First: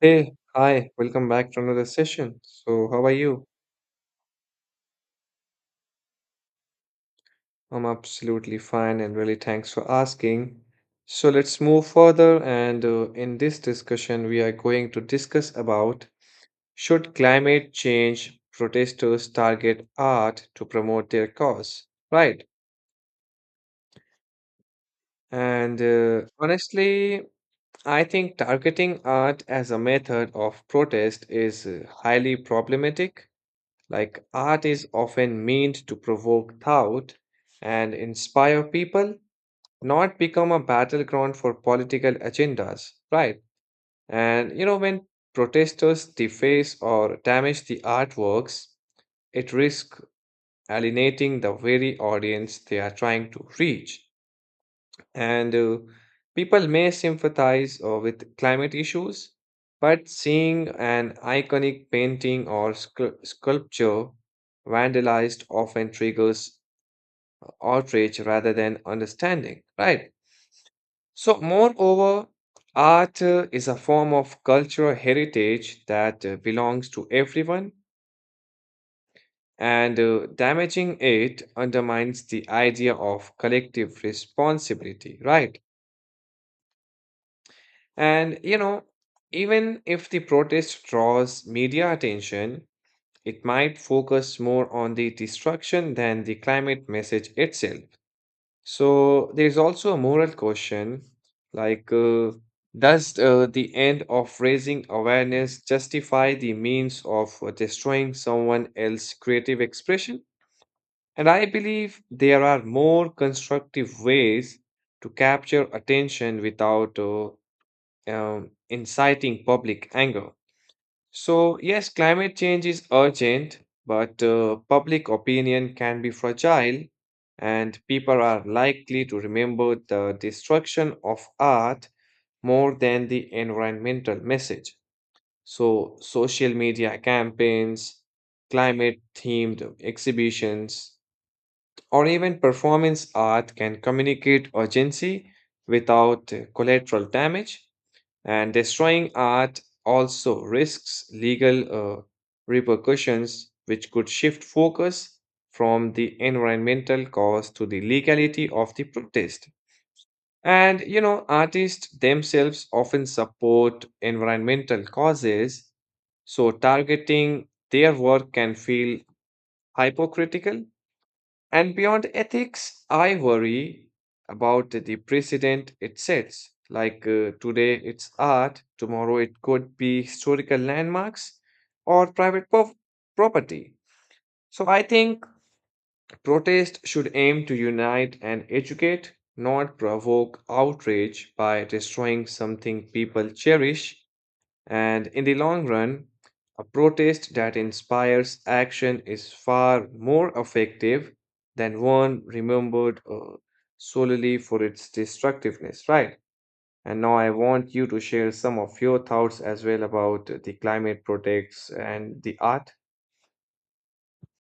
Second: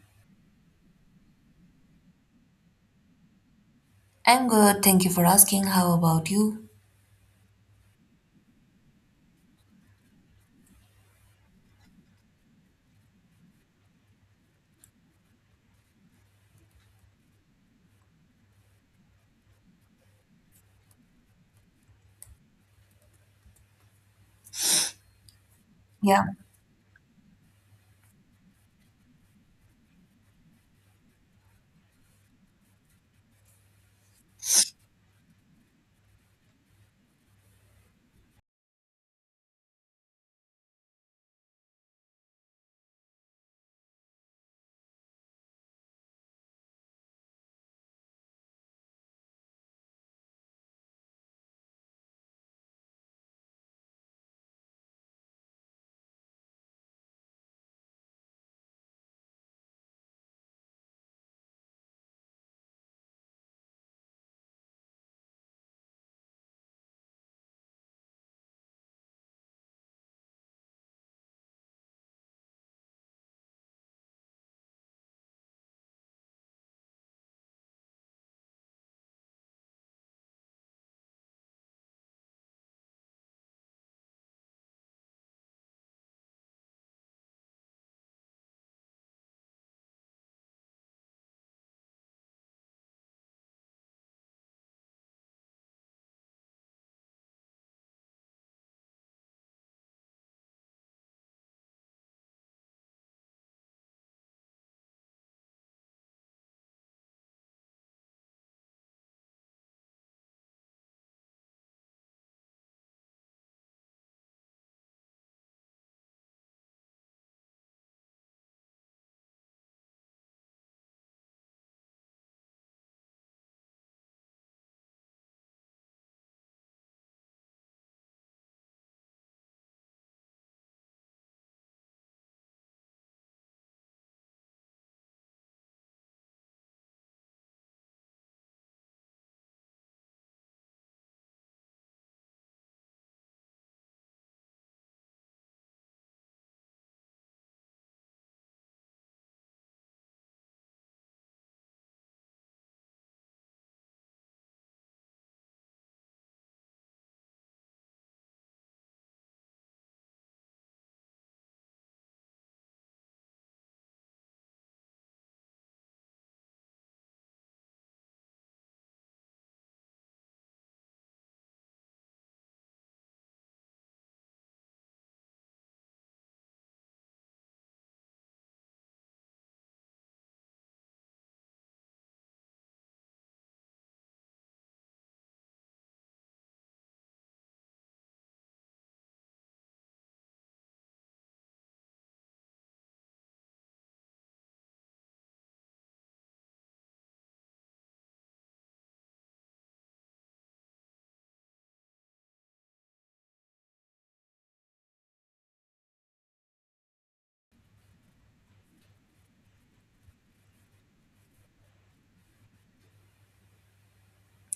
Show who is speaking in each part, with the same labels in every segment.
Speaker 1: Hey, hi, welcome back to another session. So, how are you?
Speaker 2: I'm good. Thank you for asking. How about you?
Speaker 1: I'm absolutely fine and really thanks for asking. So, let's move further. And In this discussion, we are going to discuss about should climate change protesters target art to promote their cause, right? And
Speaker 2: Yeah,
Speaker 1: Honestly, I think targeting art as a method of protest is highly problematic. Like, art is often meant to provoke thought and inspire people, not become a battleground for political agendas, right? And you know, when protesters deface or damage the artworks, it risks alienating the very audience they are trying to reach. And People may sympathize with climate issues, but seeing an iconic painting or sculpture vandalized often triggers outrage rather than understanding, right? So, moreover, art is a form of cultural heritage that belongs to everyone, and damaging it undermines the idea of collective responsibility, right? And you know, even if the protest draws media attention, it might focus more on the destruction than the climate message itself. So there is also a moral question, like, does the end of raising awareness justify the means of destroying someone else's creative expression? And I believe there are more constructive ways to capture attention without inciting public anger. So, yes, climate change is urgent, but public opinion can be fragile, and people are likely to remember the destruction of art more than the environmental message. So, social media campaigns, climate themed exhibitions, or even performance art can communicate urgency without collateral damage. And destroying art also risks legal uh, repercussions, which could shift focus from the environmental cause to the legality of the protest. And you know, artists themselves often support environmental causes, so targeting their work can feel hypocritical, and beyond ethics, I worry about the precedent it sets. Like, today it's art, tomorrow it could be historical landmarks or property. So I think protest should aim to unite and educate, not provoke outrage by destroying something people cherish. And in the long run, a protest that inspires action is far more effective than one remembered solely for its destructiveness, right? And now I want you to share some of your thoughts as well about the climate protects and the art.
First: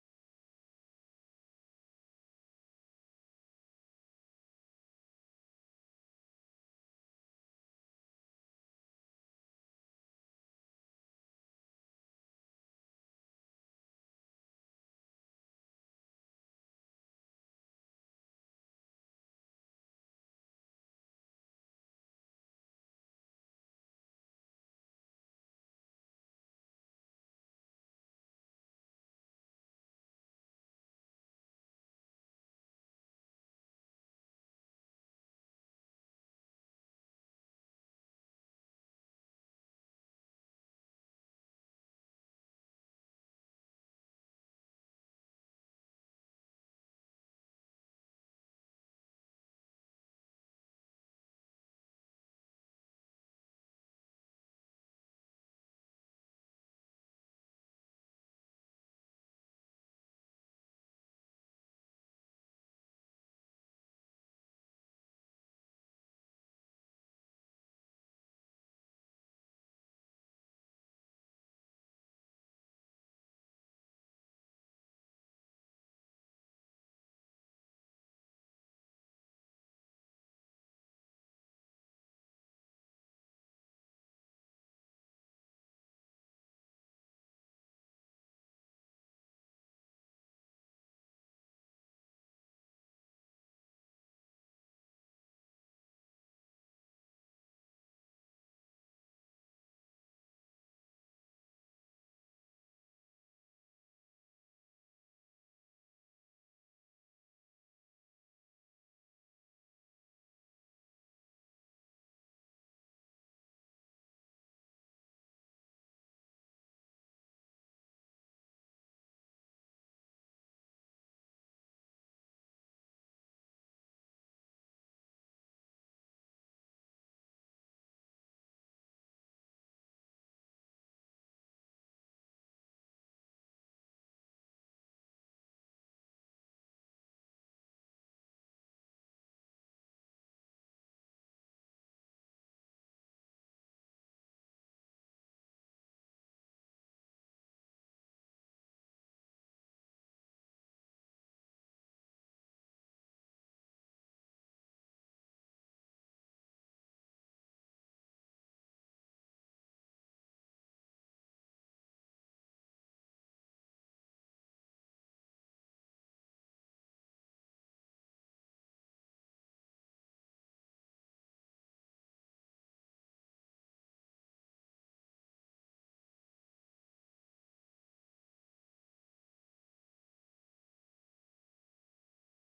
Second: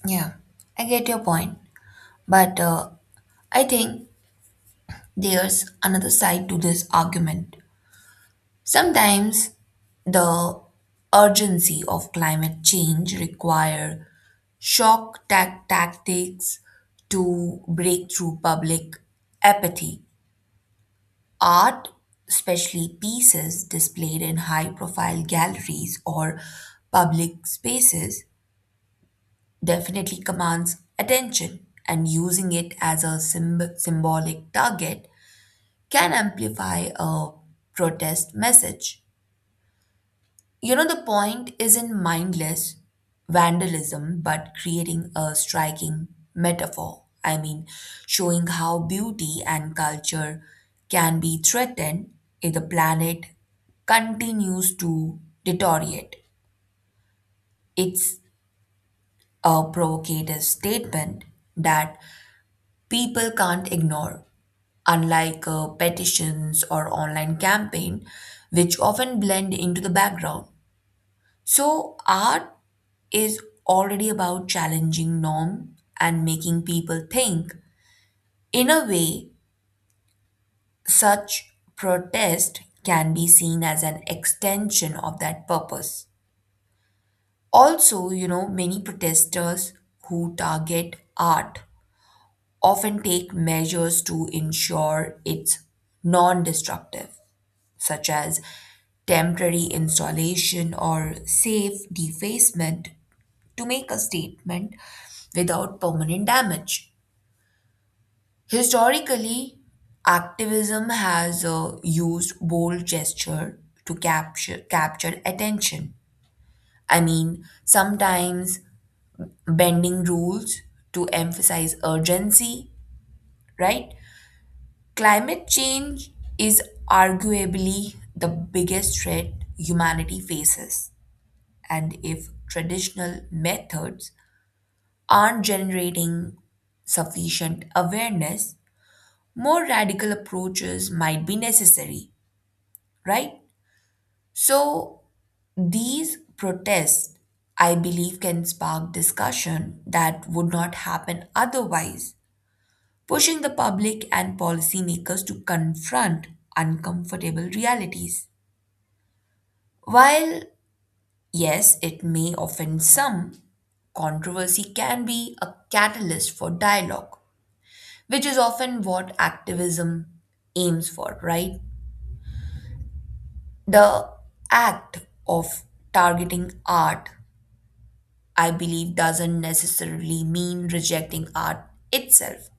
Speaker 2: yeah, I get your point. But I think there's another side to this argument. Sometimes the urgency of climate change require tactics to break through public apathy. Art, especially pieces displayed in high profile galleries or public spaces, definitely commands attention, and using it as a symbolic target can amplify a protest message. You know, the point isn't mindless vandalism, but creating a striking metaphor. I mean, showing how beauty and culture can be threatened if the planet continues to deteriorate. It's a provocative statement that people can't ignore, unlike petitions or online campaign, which often blend into the background. So art is already about challenging norm and making people think. In a way, such protest can be seen as an extension of that purpose. Also, you know, many protesters who target art often take measures to ensure it's non destructive such as temporary installation or safe defacement, to make a statement without permanent damage. Historically, activism has used bold gesture to capture attention. I mean, sometimes bending rules to emphasize urgency, right? Climate change is arguably the biggest threat humanity faces. And if traditional methods aren't generating sufficient awareness, more radical approaches might be necessary, right? So, these protests, I believe, can spark discussion that would not happen otherwise, pushing the public and policymakers to confront uncomfortable realities. While yes, it may offend some. Controversy can be a catalyst for dialogue, which is often what activism aims for, right? The act of targeting art, I believe, doesn't necessarily mean rejecting art itself.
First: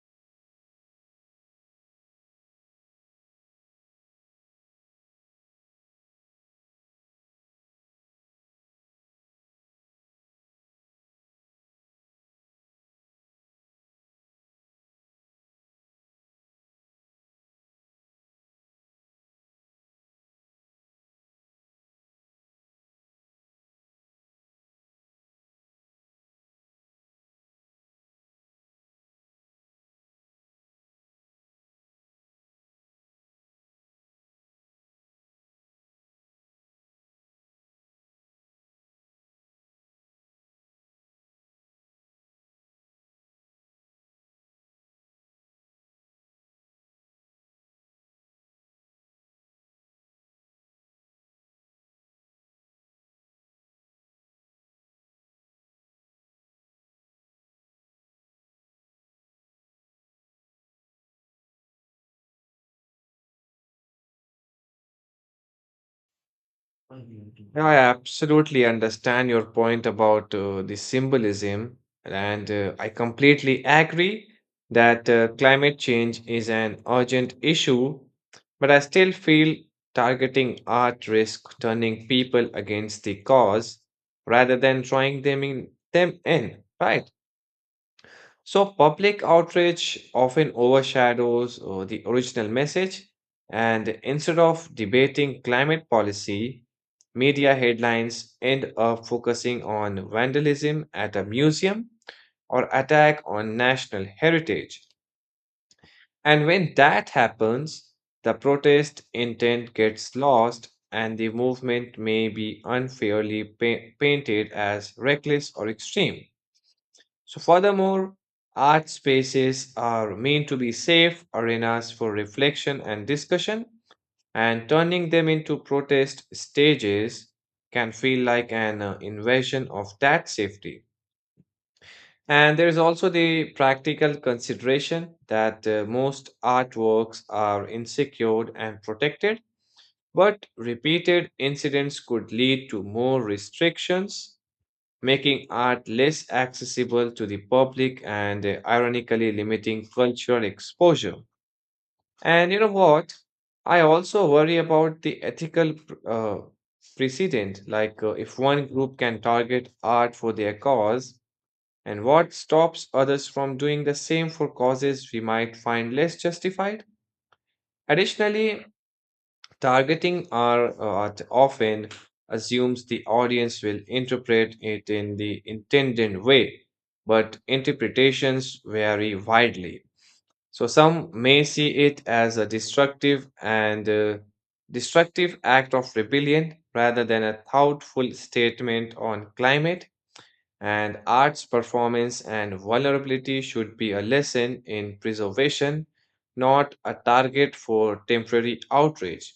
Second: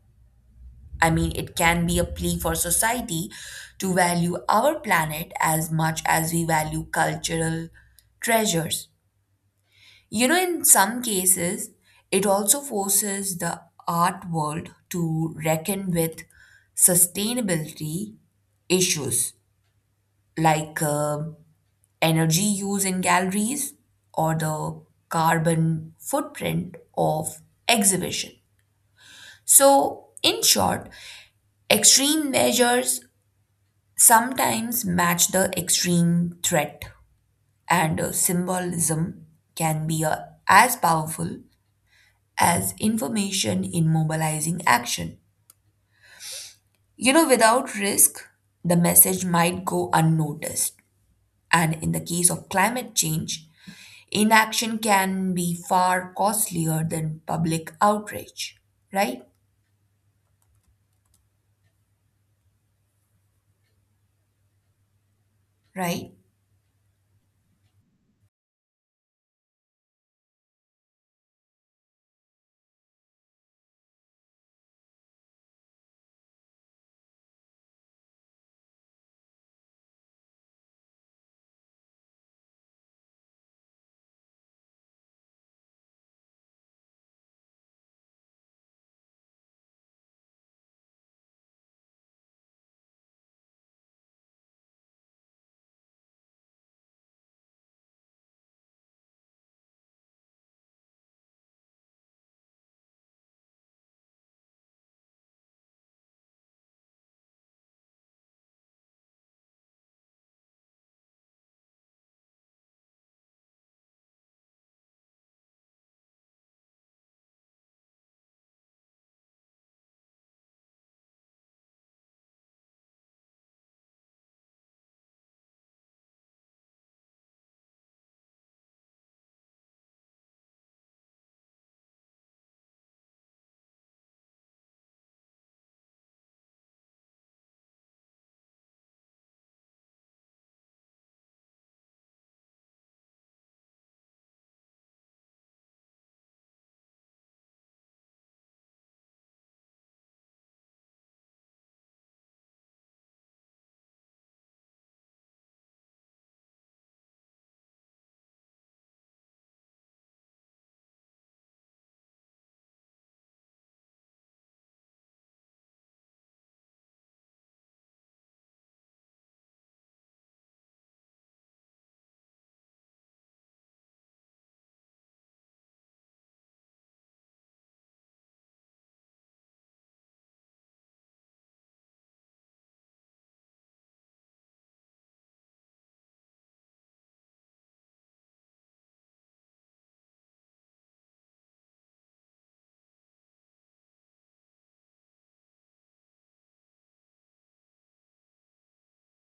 Speaker 2: I mean, it can be a plea for society to value our planet as much as we value cultural treasures. You know, in some cases, it also forces the art world to reckon with sustainability issues like energy use in galleries or the carbon footprint of exhibition. So, in short, extreme measures sometimes match the extreme threat, and symbolism can be as powerful as information in mobilizing action. You know, without risk, the message might go unnoticed. And in the case of climate change, inaction can be far costlier than public outrage. Right? Right?
Speaker 1: No, I absolutely understand your point about the symbolism, and I completely agree that climate change is an urgent issue, but I still feel targeting art risk turning people against the cause rather than drawing them in, right? So, public outrage often overshadows the original message, and instead of debating climate policy, media headlines end up focusing on vandalism at a museum or attack on national heritage. And when that happens, the protest intent gets lost, and the movement may be unfairly painted as reckless or extreme. So, furthermore, art spaces are meant to be safe arenas for reflection and discussion, and turning them into protest stages can feel like an invasion of that safety. And there is also the practical consideration that most artworks are insecure and protected, but repeated incidents could lead to more restrictions, making art less accessible to the public and ironically limiting cultural exposure. And you know what? I also worry about the ethical precedent, like, if one group can target art for their cause, and what stops others from doing the same for causes we might find less justified? Additionally, targeting our art often assumes the audience will interpret it in the intended way, but interpretations vary widely. So some may see it as a destructive act of rebellion rather than a thoughtful statement on climate, and arts performance and vulnerability should be a lesson in preservation, not a target for temporary outrage.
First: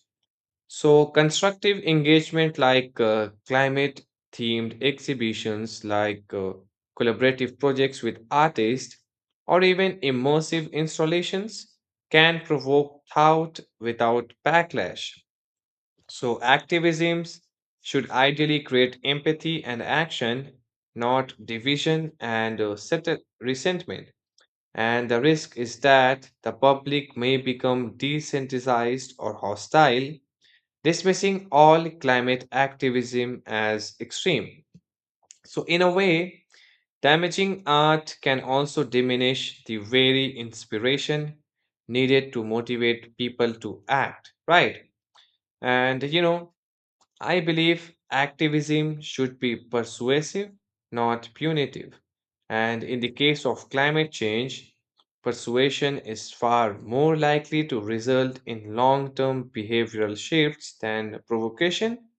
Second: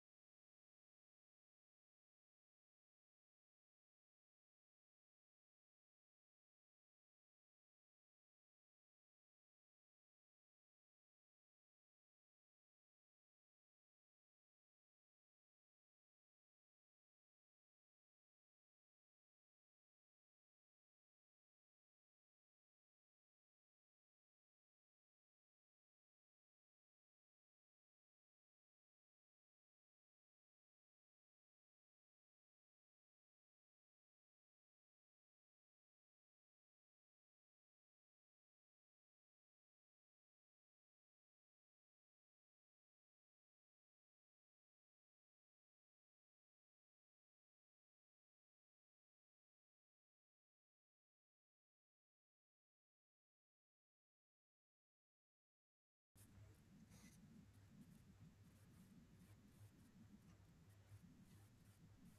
Speaker 1: So, constructive engagement like, climate themed exhibitions, like, collaborative projects with artists, or even immersive installations can provoke thought without backlash. So, activisms should ideally create empathy and action, not division and resentment. And the risk is that the public may become desensitized or hostile, dismissing all climate activism as extreme. So, in a way, damaging art can also diminish the very inspiration needed to motivate people to act, right? And you know, I believe activism should be persuasive, not punitive. And in the case of climate change, persuasion is far more likely to result in long term behavioral shifts than provocation.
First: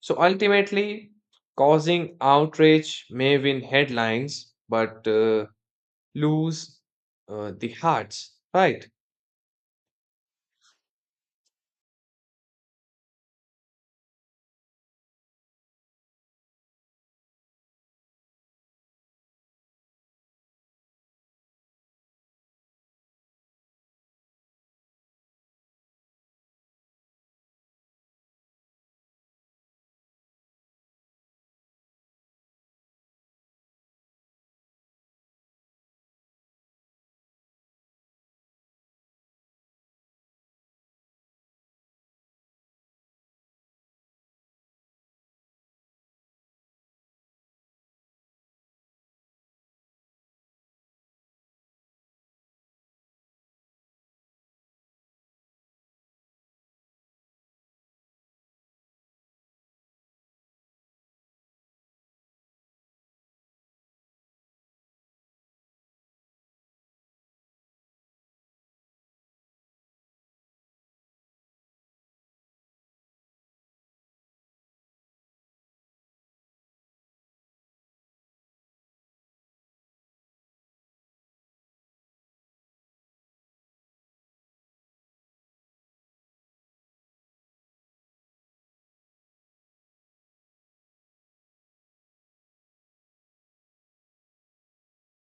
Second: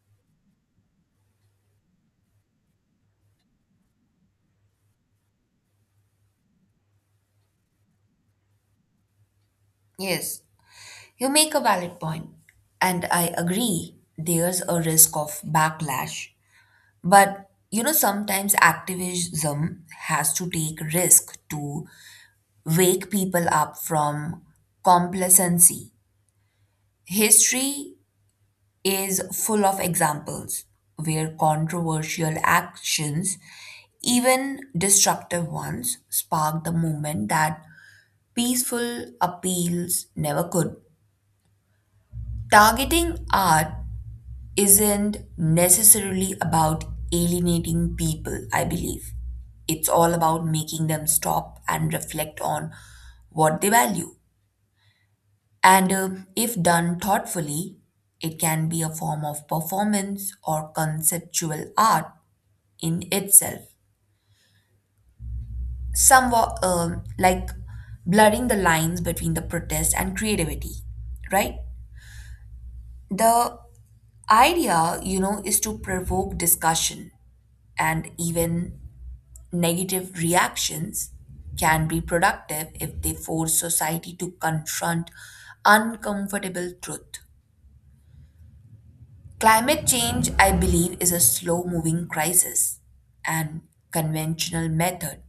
Speaker 1: So ultimately, causing outrage may win headlines, but lose the hearts, right?
Speaker 2: Yes. You make a valid point. And I agree, there's a risk of backlash. But you know, sometimes activism has to take risk to wake people up from complacency. History is full of examples where controversial actions, even destructive ones, sparked the movement that peaceful appeals never could. Targeting art isn't necessarily about alienating people, I believe. It's all about making them stop and reflect on what they value. And if done thoughtfully, it can be a form of performance or conceptual art in itself, somewhat like blurring the lines between the protest and creativity, right? The idea, you know, is to provoke discussion and even negative reactions can be productive if they force society to confront uncomfortable truth. Climate change, I believe, is a slow moving crisis, and conventional method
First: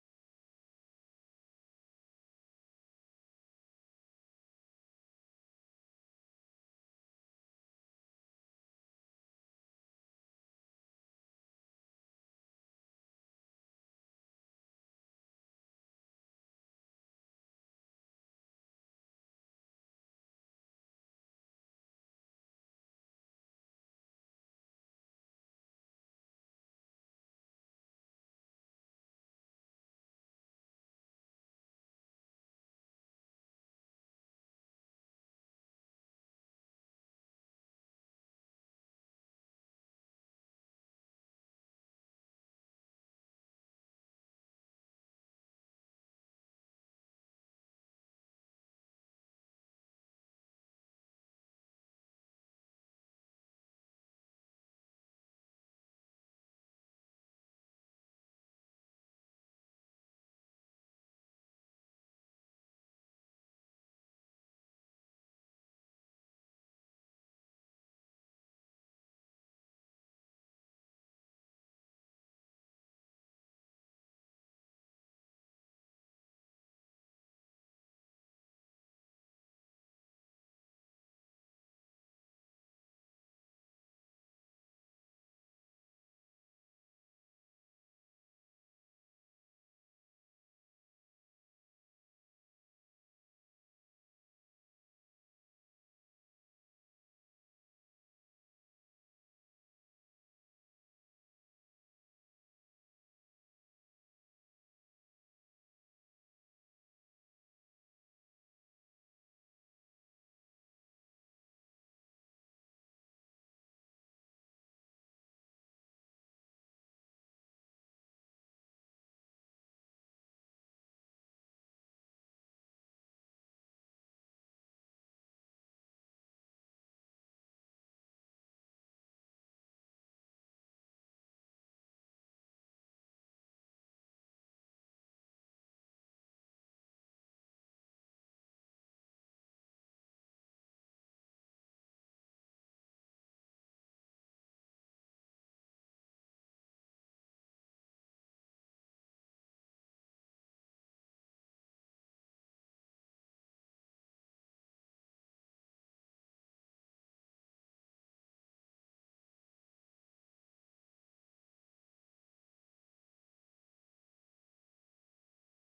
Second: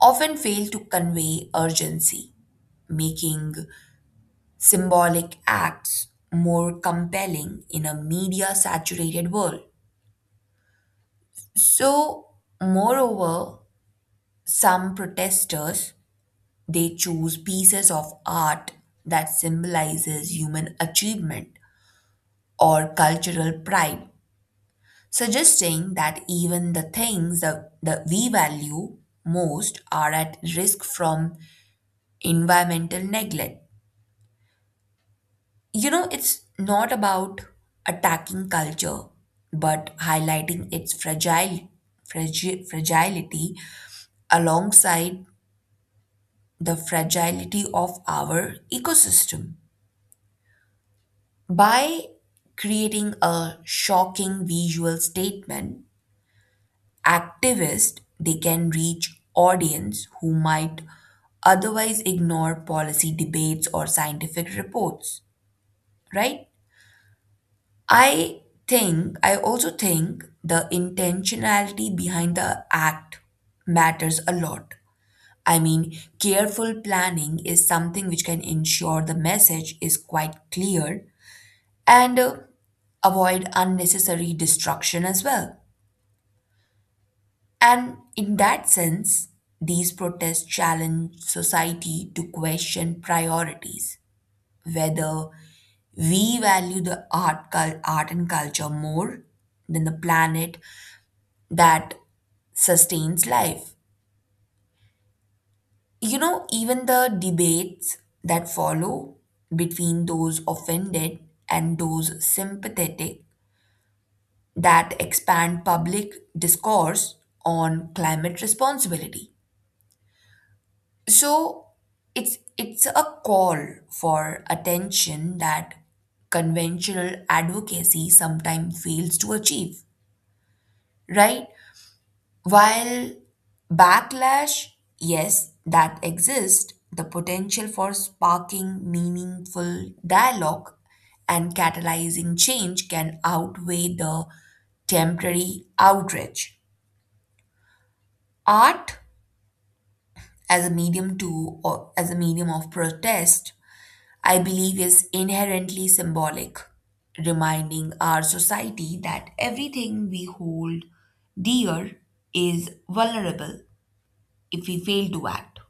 Speaker 2: often fail to convey urgency, making symbolic acts more compelling in a media saturated world. So, moreover, some protesters they choose pieces of art that symbolizes human achievement or cultural pride suggesting that even the things that we value most are at risk from environmental neglect. You know, it's not about attacking culture, but highlighting its fragility alongside the fragility of our ecosystem. By creating a shocking visual statement activists, they can reach audience who might otherwise ignore policy debates or scientific reports, right? I I also think the intentionality behind the act matters a lot. I mean, careful planning is something which can ensure the message is quite clear and avoid unnecessary destruction as well. And in that sense, these protests challenge society to question priorities, whether we value the art and culture more than the planet that sustains life. You know, even the debates that follow between those offended and those sympathetic that expand public discourse on climate responsibility. So it's a call for attention that conventional advocacy sometimes fails to achieve, right? While backlash, yes, that exists, the potential for sparking meaningful dialogue and catalyzing change can outweigh the temporary outrage. Art as a medium of protest I believe is inherently symbolic, reminding our society that everything we hold dear is vulnerable if we fail to act.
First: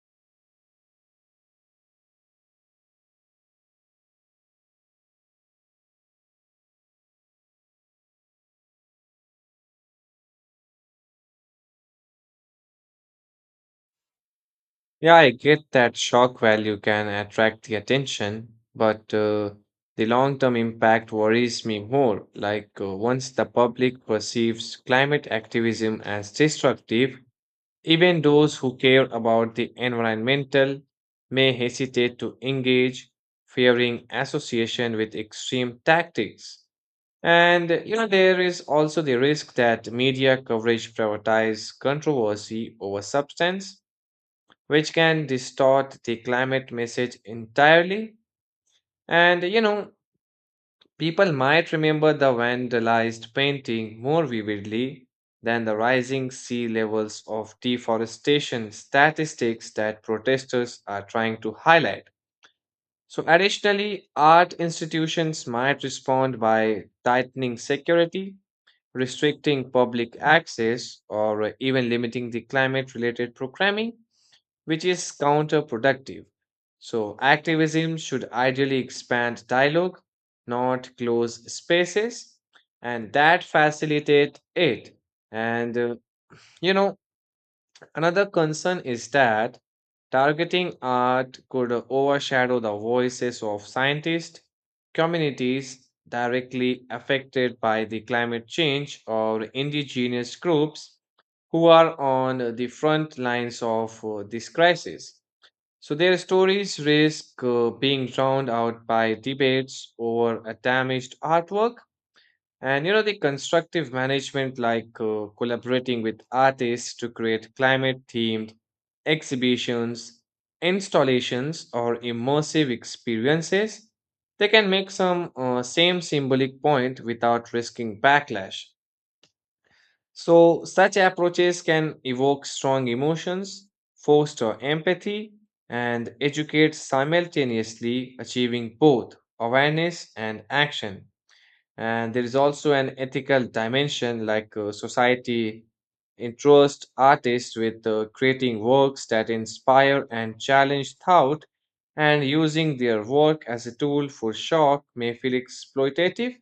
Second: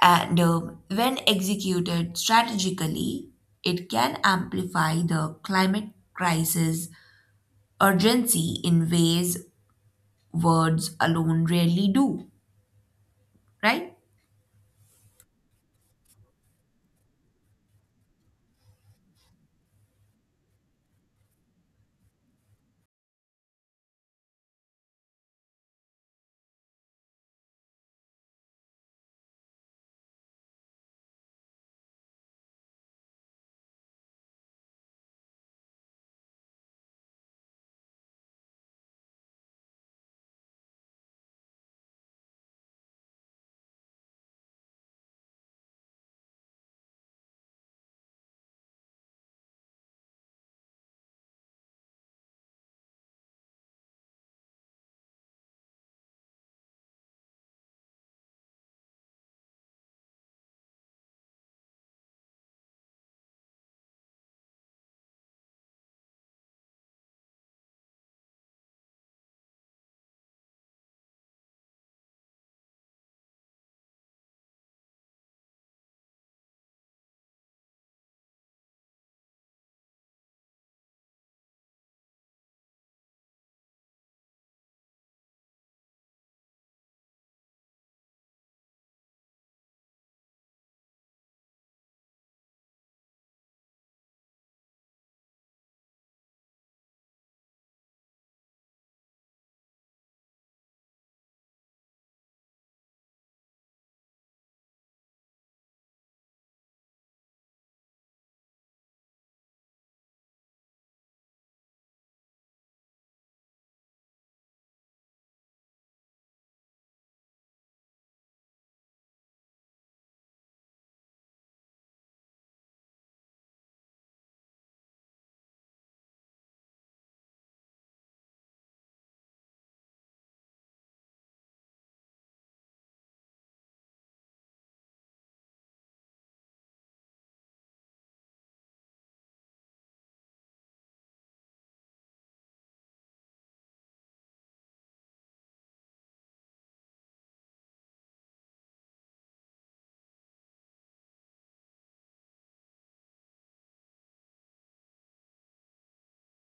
Speaker 2: And when executed strategically, it can amplify the climate crisis urgency in ways words alone rarely do, right?
Speaker 1: Yeah, I get that shock value can attract the attention, but the long term impact worries me more. Like, once the public perceives climate activism as destructive, even those who care about the environmental may hesitate to engage, fearing association with extreme tactics. And you know, there is also the risk that media coverage prioritizes controversy over substance, which can distort the climate message entirely. And you know, people might remember the vandalized painting more vividly than the rising sea levels of deforestation statistics that protesters are trying to highlight. So, additionally, art institutions might respond by tightening security, restricting public access, or even limiting the climate related programming, which is counterproductive. So, activism should ideally expand dialogue, not close spaces, and that facilitate it. And You know, another concern is that targeting art could overshadow the voices of scientists, communities directly affected by the climate change, or indigenous groups who are on the front lines of this crisis. So their stories risk being drowned out by debates over a damaged artwork. And you know, the constructive management, like, collaborating with artists to create climate themed exhibitions, installations, or immersive experiences, they can make some same symbolic point without risking backlash. So, such approaches can evoke strong emotions, foster empathy, and educate simultaneously, achieving both awareness and action. And there is also an ethical dimension, like, society entrust artists with creating works that inspire and challenge thought, and using their work as a tool for shock may feel exploitative.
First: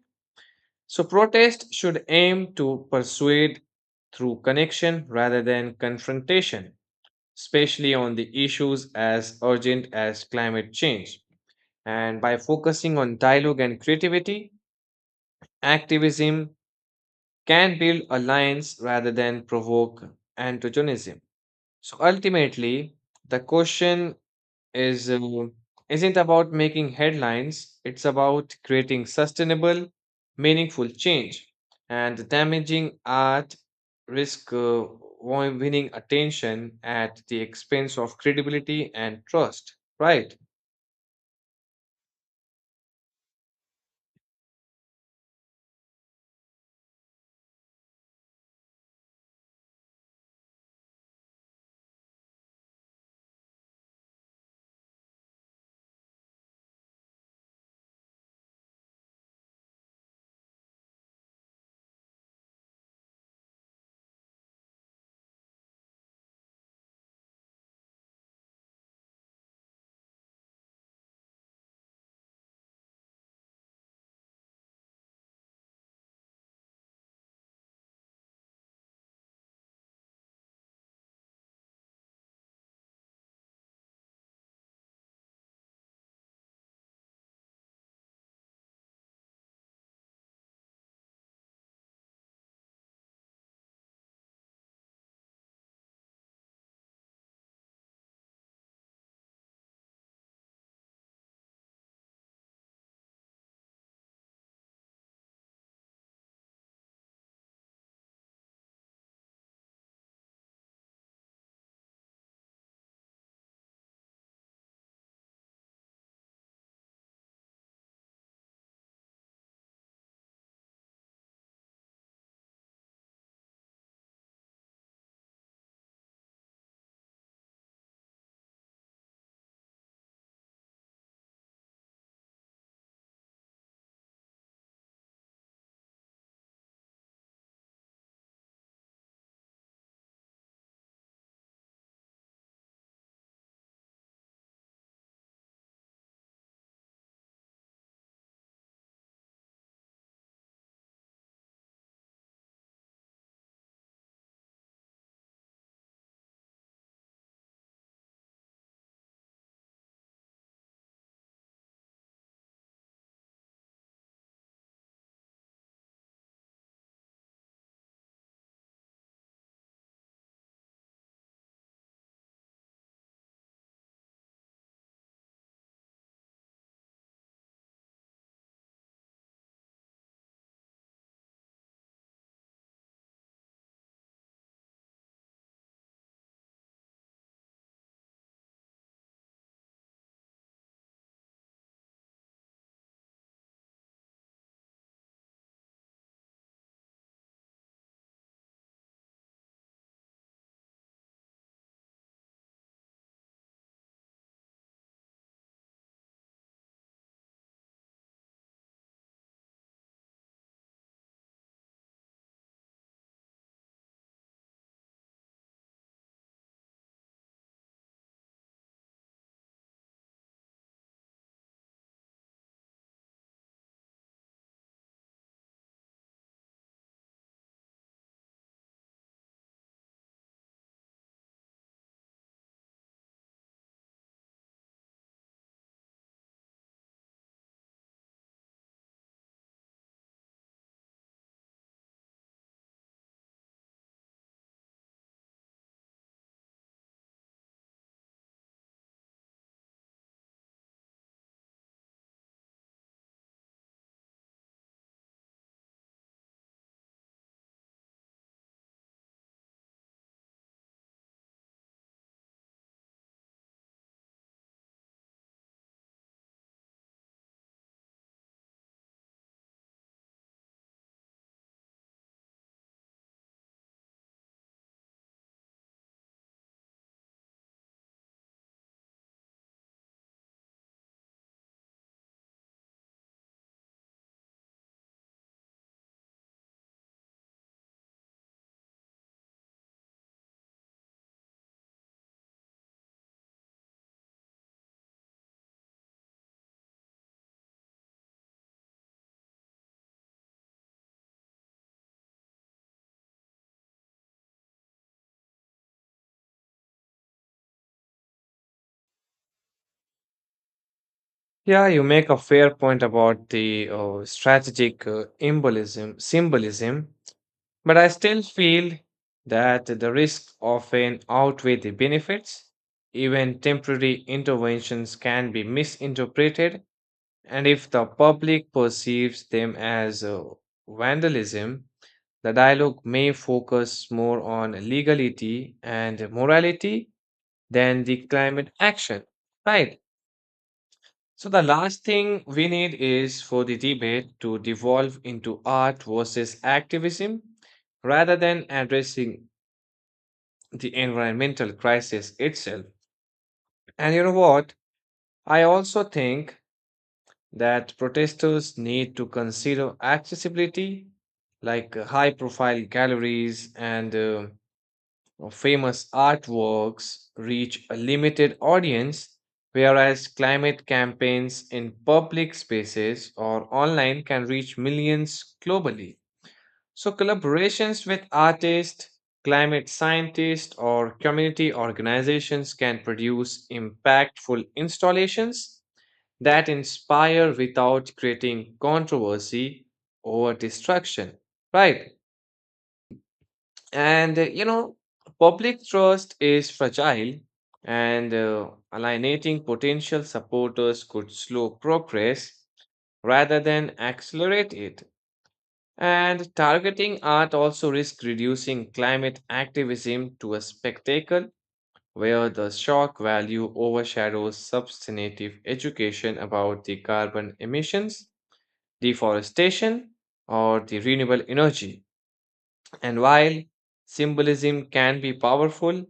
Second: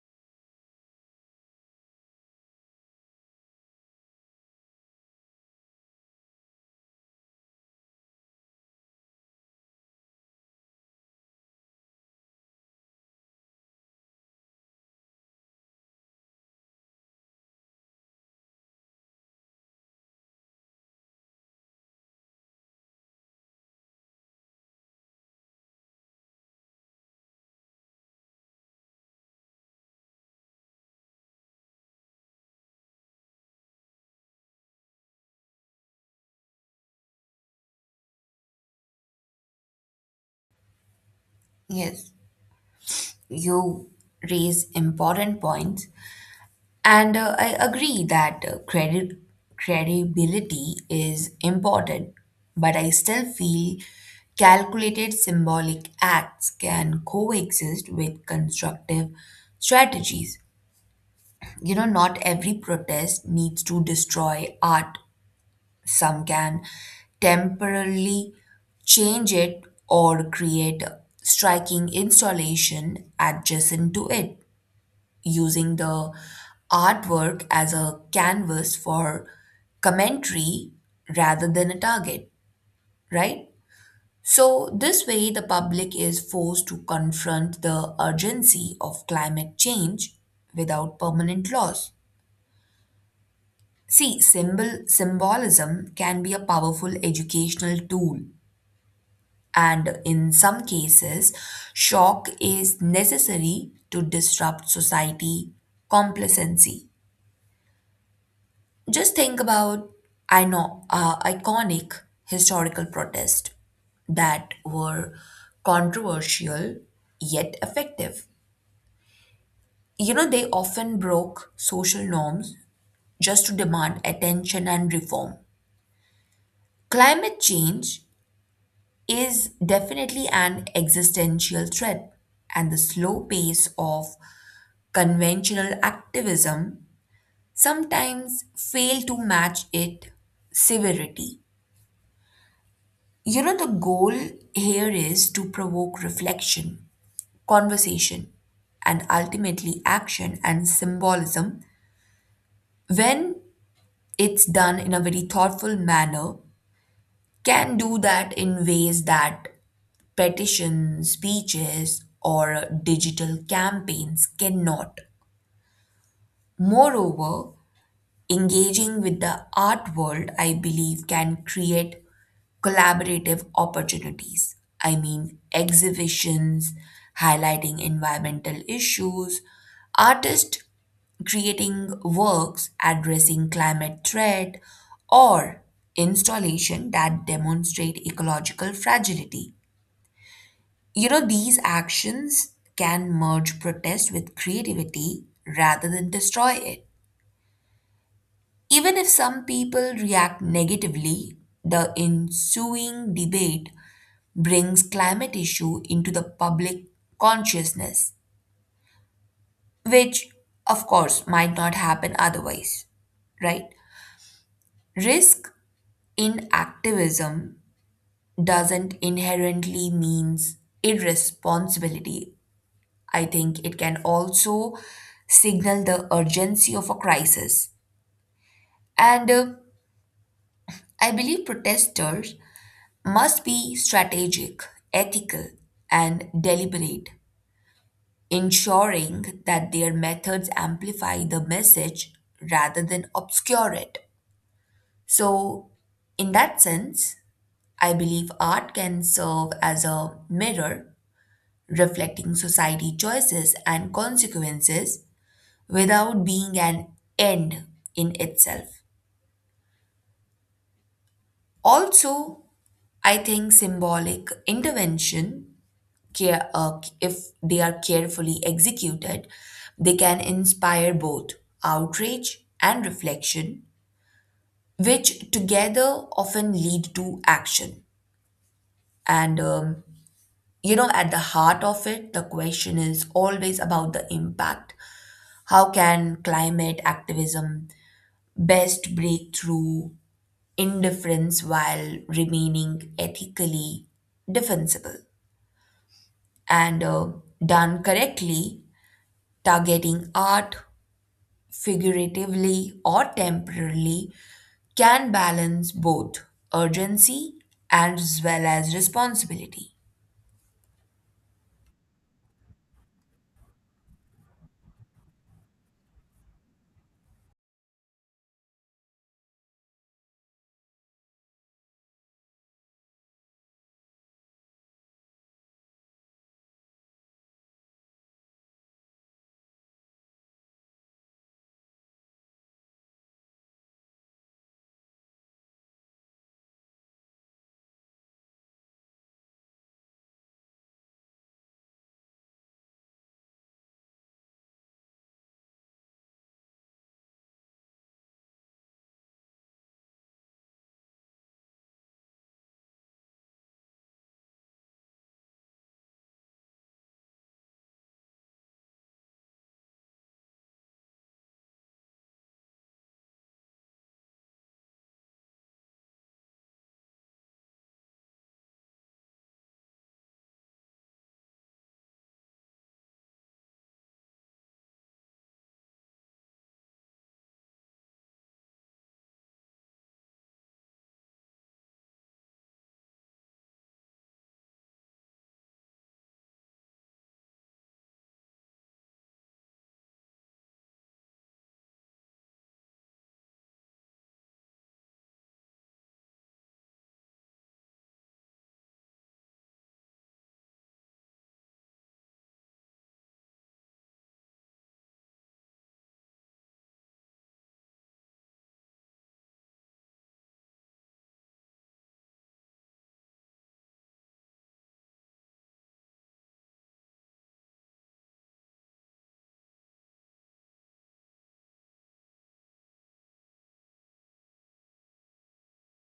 Speaker 1: So, protest should aim to persuade through connection rather than confrontation, especially on the issues as urgent as climate change. And by focusing on dialogue and creativity, activism can build alliance rather than provoke antagonism. So ultimately, the question is, isn't about making headlines, it's about creating sustainable, meaningful change, and damaging art risk winning attention at the expense of credibility and trust, right?
Speaker 2: Yes, you raise important points. And I agree that credibility is important, but I still feel calculated symbolic acts can coexist with constructive strategies. You know, not every protest needs to destroy art, some can temporarily change it or create a striking installation adjacent to it using the artwork as a canvas for commentary rather than a target, right? So, this way, the public is forced to confront the urgency of climate change without permanent loss. See, symbolism can be a powerful educational tool, and in some cases, shock is necessary to disrupt society complacency. Just think about I know iconic historical protests that were controversial yet effective. You know, they often broke social norms just to demand attention and reform. Climate change is definitely an existential threat, and the slow pace of conventional activism sometimes fail to match its severity. You know, the goal here is to provoke reflection, conversation, and ultimately action and symbolism when it's done in a very thoughtful manner, can do that in ways that petitions, speeches, or digital campaigns cannot. Moreover, engaging with the art world, I believe, can create collaborative opportunities. I mean, exhibitions highlighting environmental issues, artists creating works addressing climate threat, or installation that demonstrate ecological fragility. You know, these actions can merge protest with creativity rather than destroy it. Even if some people react negatively, the ensuing debate brings climate issue into the public consciousness, which of course might not happen otherwise, right? Risk in activism doesn't inherently means irresponsibility. I think it can also signal the urgency of a crisis. And I believe protesters must be strategic, ethical, and deliberate ensuring that their methods amplify the message rather than obscure it. So, in that sense, I believe art can serve as a mirror reflecting society choices and consequences without being an end in itself. Also, I think symbolic intervention if they are carefully executed, they can inspire both outrage and reflection, which together often lead to action. And you know, at the heart of it, the question is always about the impact. How can climate activism best break through indifference while remaining ethically defensible? And done correctly, targeting art, figuratively or temporarily, can balance both urgency as well as responsibility.
Speaker 1: Yeah, you make a fair point about the strategic embolism symbolism. But I still feel that the risks often outweigh the benefits. Even temporary interventions can be misinterpreted, and if the public perceives them as vandalism, the dialogue may focus more on legality and morality than the climate action. Right. So, the last thing we need is for the debate to devolve into art versus activism rather than addressing the environmental crisis itself. And you know what? I also think that protesters need to consider accessibility, like high profile galleries and famous artworks reach a limited audience, whereas climate campaigns in public spaces or online can reach millions globally. So, collaborations with artists, climate scientists, or community organizations can produce impactful installations that inspire without creating controversy or destruction. Right. And you know, public trust is fragile, and alienating potential supporters could slow progress rather than accelerate it. And targeting art also risks reducing climate activism to a spectacle where the shock value overshadows substantive education about the carbon emissions, deforestation, or the renewable energy. And while symbolism can be powerful,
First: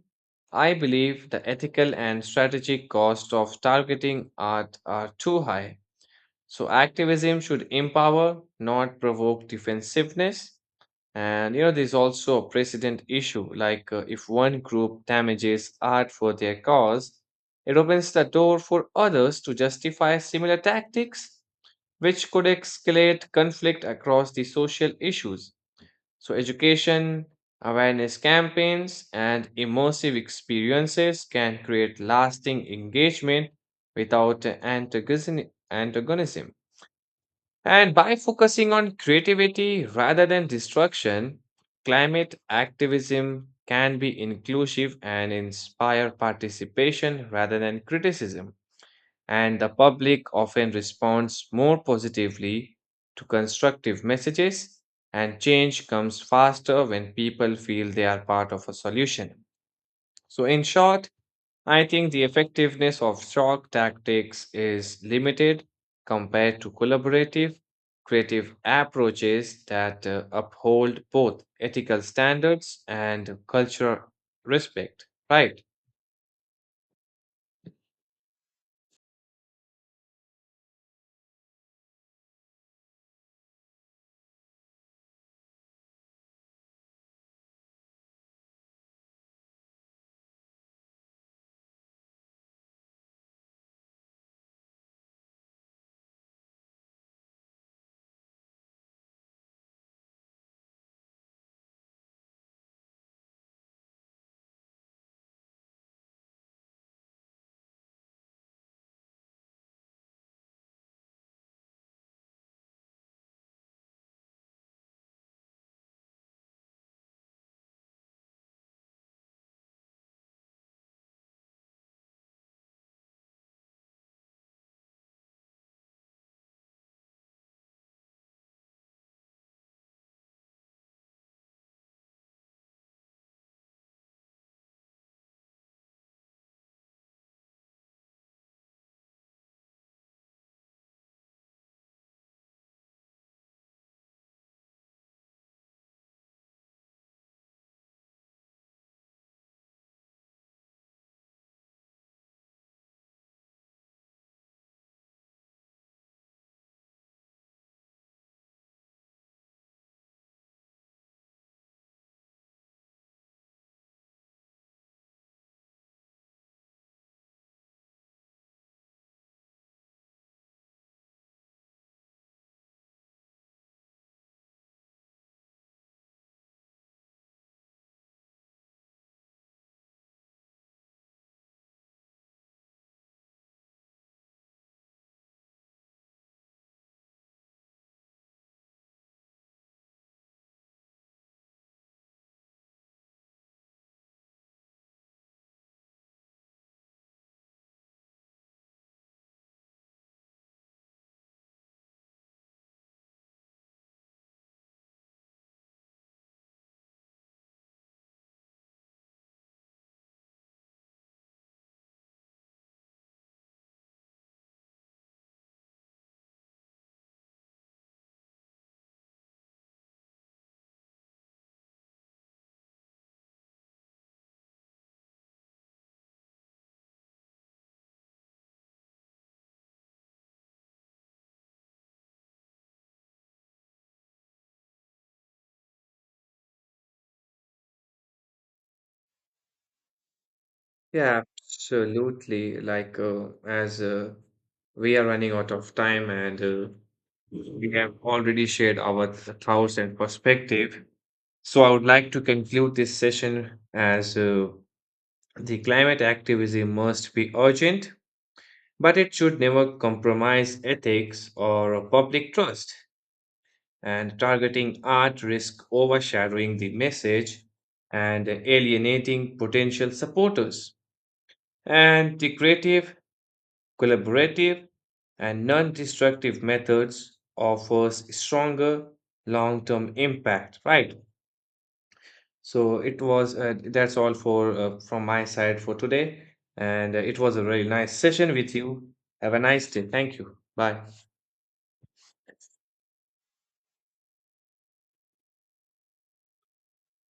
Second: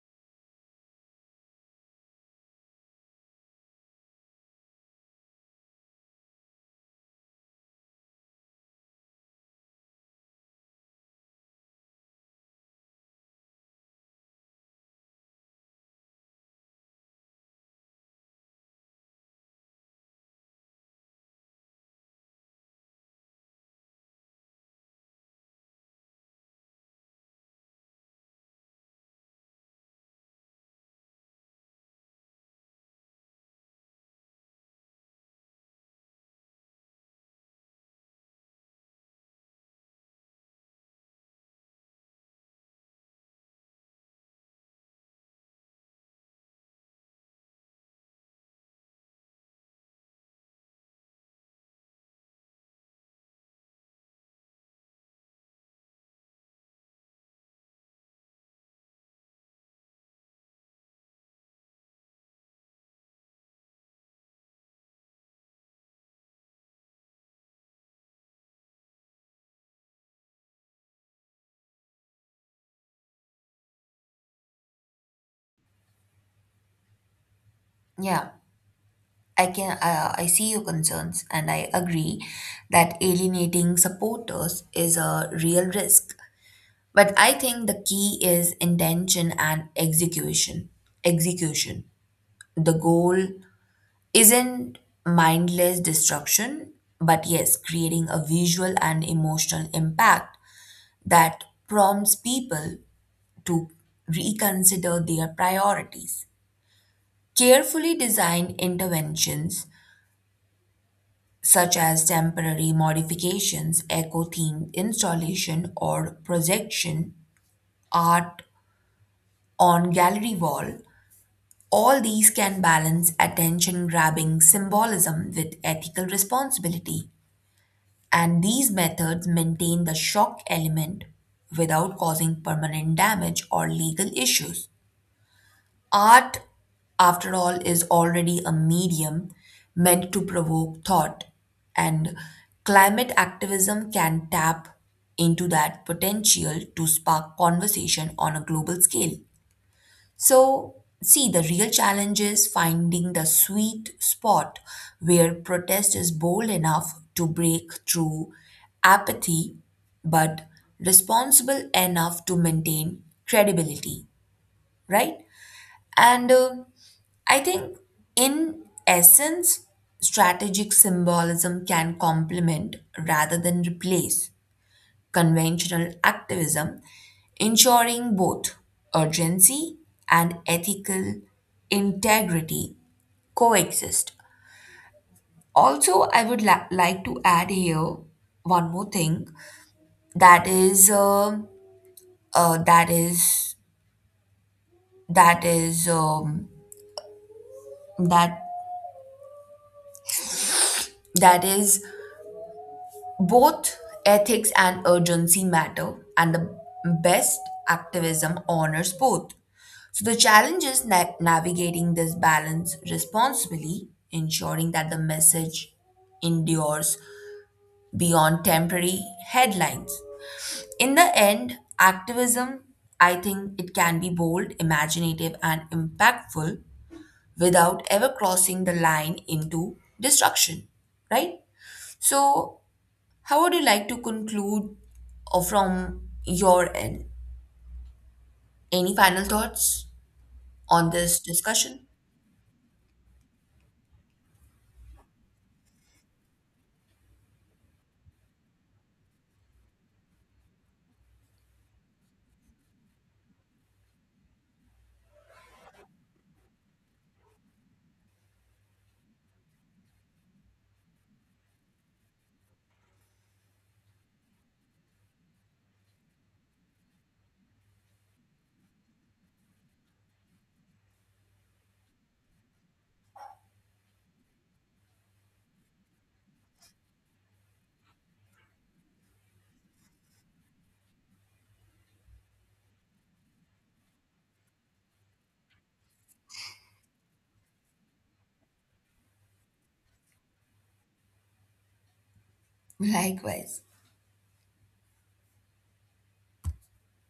Speaker 1: I believe the ethical and strategic cost of targeting art are too high. So activism should empower, not provoke defensiveness. And you know, there's also a precedent issue, like, if one group damages art for their cause, it opens the door for others to justify similar tactics, which could escalate conflict across the social issues. So, education, awareness campaigns, and immersive experiences can create lasting engagement without antagonism. And by focusing on creativity rather than destruction, climate activism can be inclusive and inspire participation rather than criticism. And the public often responds more positively to constructive messages, and change comes faster when people feel they are part of a solution. So, in short, I think the effectiveness of shock tactics is limited compared to collaborative, creative approaches that uphold both ethical standards and cultural respect, right?
Speaker 2: Yeah, I can. I see your concerns, and I agree that alienating supporters is a real risk. But I think the key is intention and execution. Execution. The goal isn't mindless destruction, but yes, creating a visual and emotional impact that prompts people to reconsider their priorities. Carefully designed interventions such as temporary modifications, eco themed installation or projection, art on gallery wall, all these can balance attention grabbing symbolism with ethical responsibility. And these methods maintain the shock element without causing permanent damage or legal issues. Art, after all, is already a medium meant to provoke thought, and climate activism can tap into that potential to spark conversation on a global scale. So, see, the real challenge is finding the sweet spot where protest is bold enough to break through apathy but responsible enough to maintain credibility, right? And uh, I think, in essence, strategic symbolism can complement rather than replace conventional activism, ensuring both urgency and ethical integrity coexist. Also, I would like to add here one more thing that is that is that is that that is both ethics and urgency matter, and the best activism honors both. So, the challenge is navigating this balance responsibly, ensuring that the message endures beyond temporary headlines. In the end, activism, I think it can be bold, imaginative, and impactful without ever crossing the line into destruction, right? So, how would you like to conclude from your end? Any final thoughts on this
Speaker 1: Yeah,
Speaker 2: discussion?
Speaker 1: absolutely. Like, as we are running out of time and we have already shared our thoughts and perspective. So I would like to conclude this session as, the climate activism must be urgent, but it should never compromise ethics or public trust. And targeting art risks overshadowing the message and alienating potential supporters. And the creative, collaborative, and non destructive methods offers stronger long term impact, right? So it was that's all for from my side for today, and it was a really nice session with you. Have a nice day. Thank you. Bye.
Speaker 2: Likewise.